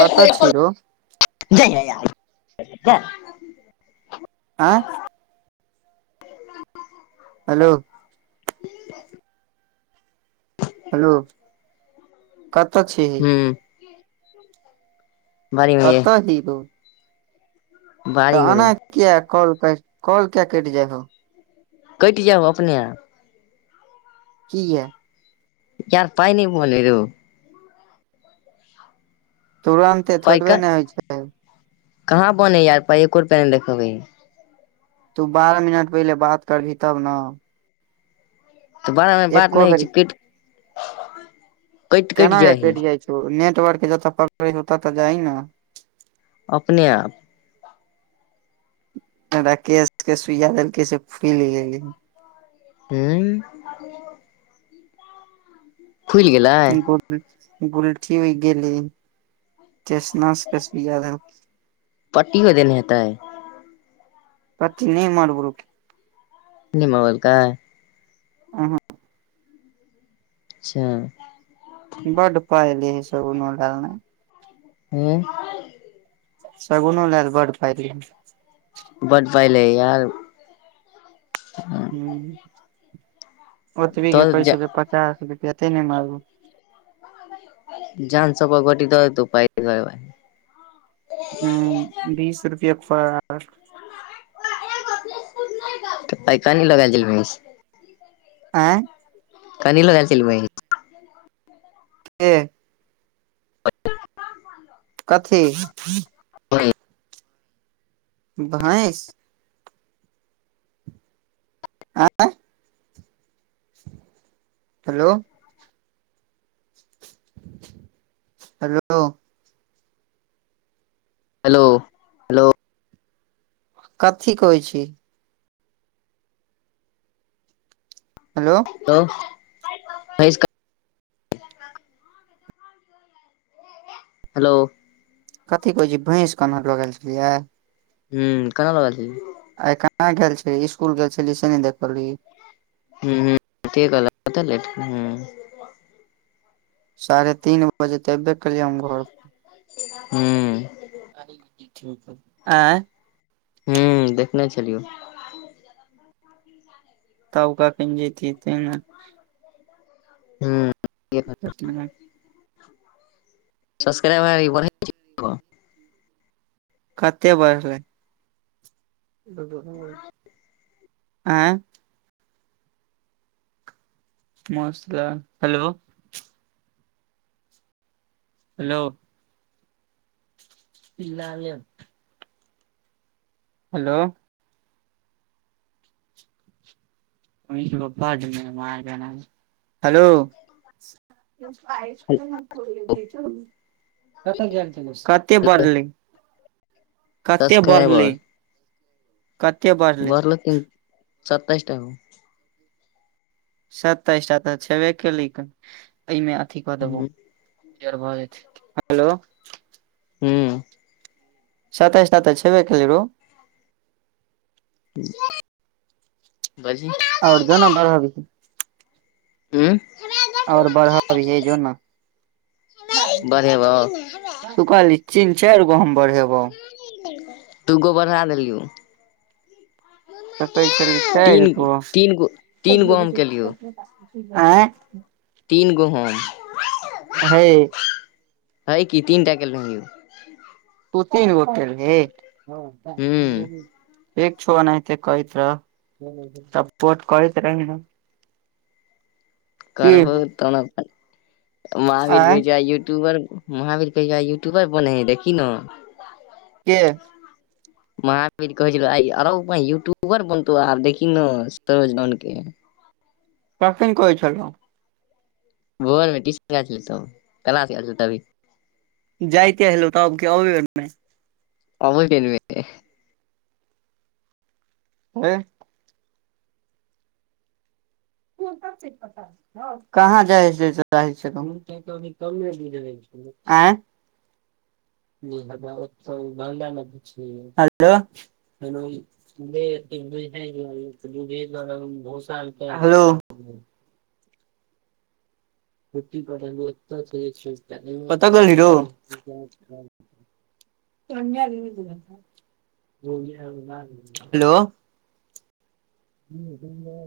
कतऽ छी रो [unintelligible] आँ हलो [inaudible] हलो कतऽ छिही [inaudible] ये कतऽ हिरो तऽ बाड़ीमे रौ एना किया कॉल कैट कॉल किया कैट जाय हो कैट जाए हो अपने आप किया यार पाय नय बहले रो तुरन्ते पाइ थोड़बे क नऽ होय छै कहाँ बनै यऽ यार पाय एको रुपया नय देखेबै है तू बारह मिनट पहिले बात करबही तब नऽ तऽ बारह मिनट बात एको नय होइ बेर छै कैट केना केँ कइट जाइ छौ नेटवर्क जतऽ पकड़ै छै तेतऽ जाही नऽ अपने आप राकेशट केँ सुइया देलकै से फुइल गेलै है हुँ [inaudible] फुइल गेल बहुते गुलठी गुलठी उइग गेली टेसनस केँ सुईया देलकेँ पट्टी मे देने हेतै कथी नय मारबेलैकै नय मरबेलकै ऊ हुँ अच्छा बड पाय लई हइ सब उन्होडा मे हुँ सगुनो लेल बड्ड पाय लैय हई बड्ड पाय लै हई यार हुँ ओतबी के तोहर कहे जा छले पचास रुपआ ते ने मारबू जान [unintelligible] हुँ बीस रुपआ पर [unintelligible] तऽ आय कानी लऽ गैल छलै मिस आँय कनी लगै छल बै ए [inaudible] कथी [unintelligible] भौँस आँ [unintelligible] हेलो हेलो हेलो हेलो कथी कहै छी हेलो हेलो भौँस कऽ हेलो कथी कहैय छिही भैँस कनहर लऽ गैल छलियै हुँ कना लऽ गलै छलही आय कहाँ गेल छले इसकुल गेल छलीये से नय देखलही [unintelligible] साढ़े तीन बजे तऽ एबे केलिये हम घर हुँ आँय हुँ देखने छलियौ तब कखैन जेतहि तैय नऽ हुँ [unintelligible] सबस्क्राब अरी बरहै छै [unintelligible] कते बरहलै आँय मौस लऽ हेलो हेलो [unintelligible] हेलो हेलो [inaudible] [inaudible] कते बढ़ले कते बढ़ले सब्सक्राइबर कते बऽ बरखिन सताइस टा ओ सत्तइस छबे केली कन एहिमे अथी कऽ देबौ किलियर भऽ जेते हेलो हुँ सत्ताइस टा तऽ छबे करे रउ बाजही आओर जो नऽ बड़हबही हूँ आओर बराहबीहे जो नऽ बढ़ेबौ तू कहाली चीन चाइर गो हम बरहेबो दूगो बढ़ा लेलियौ तु तऽ कहै छलही चाइर तीन गो तीन गो तीन गो हम केलियौ तीन गो हम अ हैय है की तीनटा केल रहियै तु तीन गो केलही हूँ ठिक छो अहनाइते करैत रह तब पोट करैत रही नऽ करबो तन अपन महावीर कहै आँय छै आय यूट्यूबर महावीर कहै आय यूट्यूबर बनै हय देखि नऽ केँ महावीर कहै छलै आय अरो बाइह यूट्यूबर बनतो आब देखी नऽ सरोज डाउन केँ कखैन कहै छलो भोर मे टीशन जाय छलिये तब कलास गैल छलिये तभि जइते हलौ तब की अबै बेर मे अबै बेर मे हय कहाँ जाइ छलहि तऽ कहै छलो कनी कमे दुध होइ छले आई [unintelligible] हलो हलो कतऽ गेलही रौ हेलो [inaudible]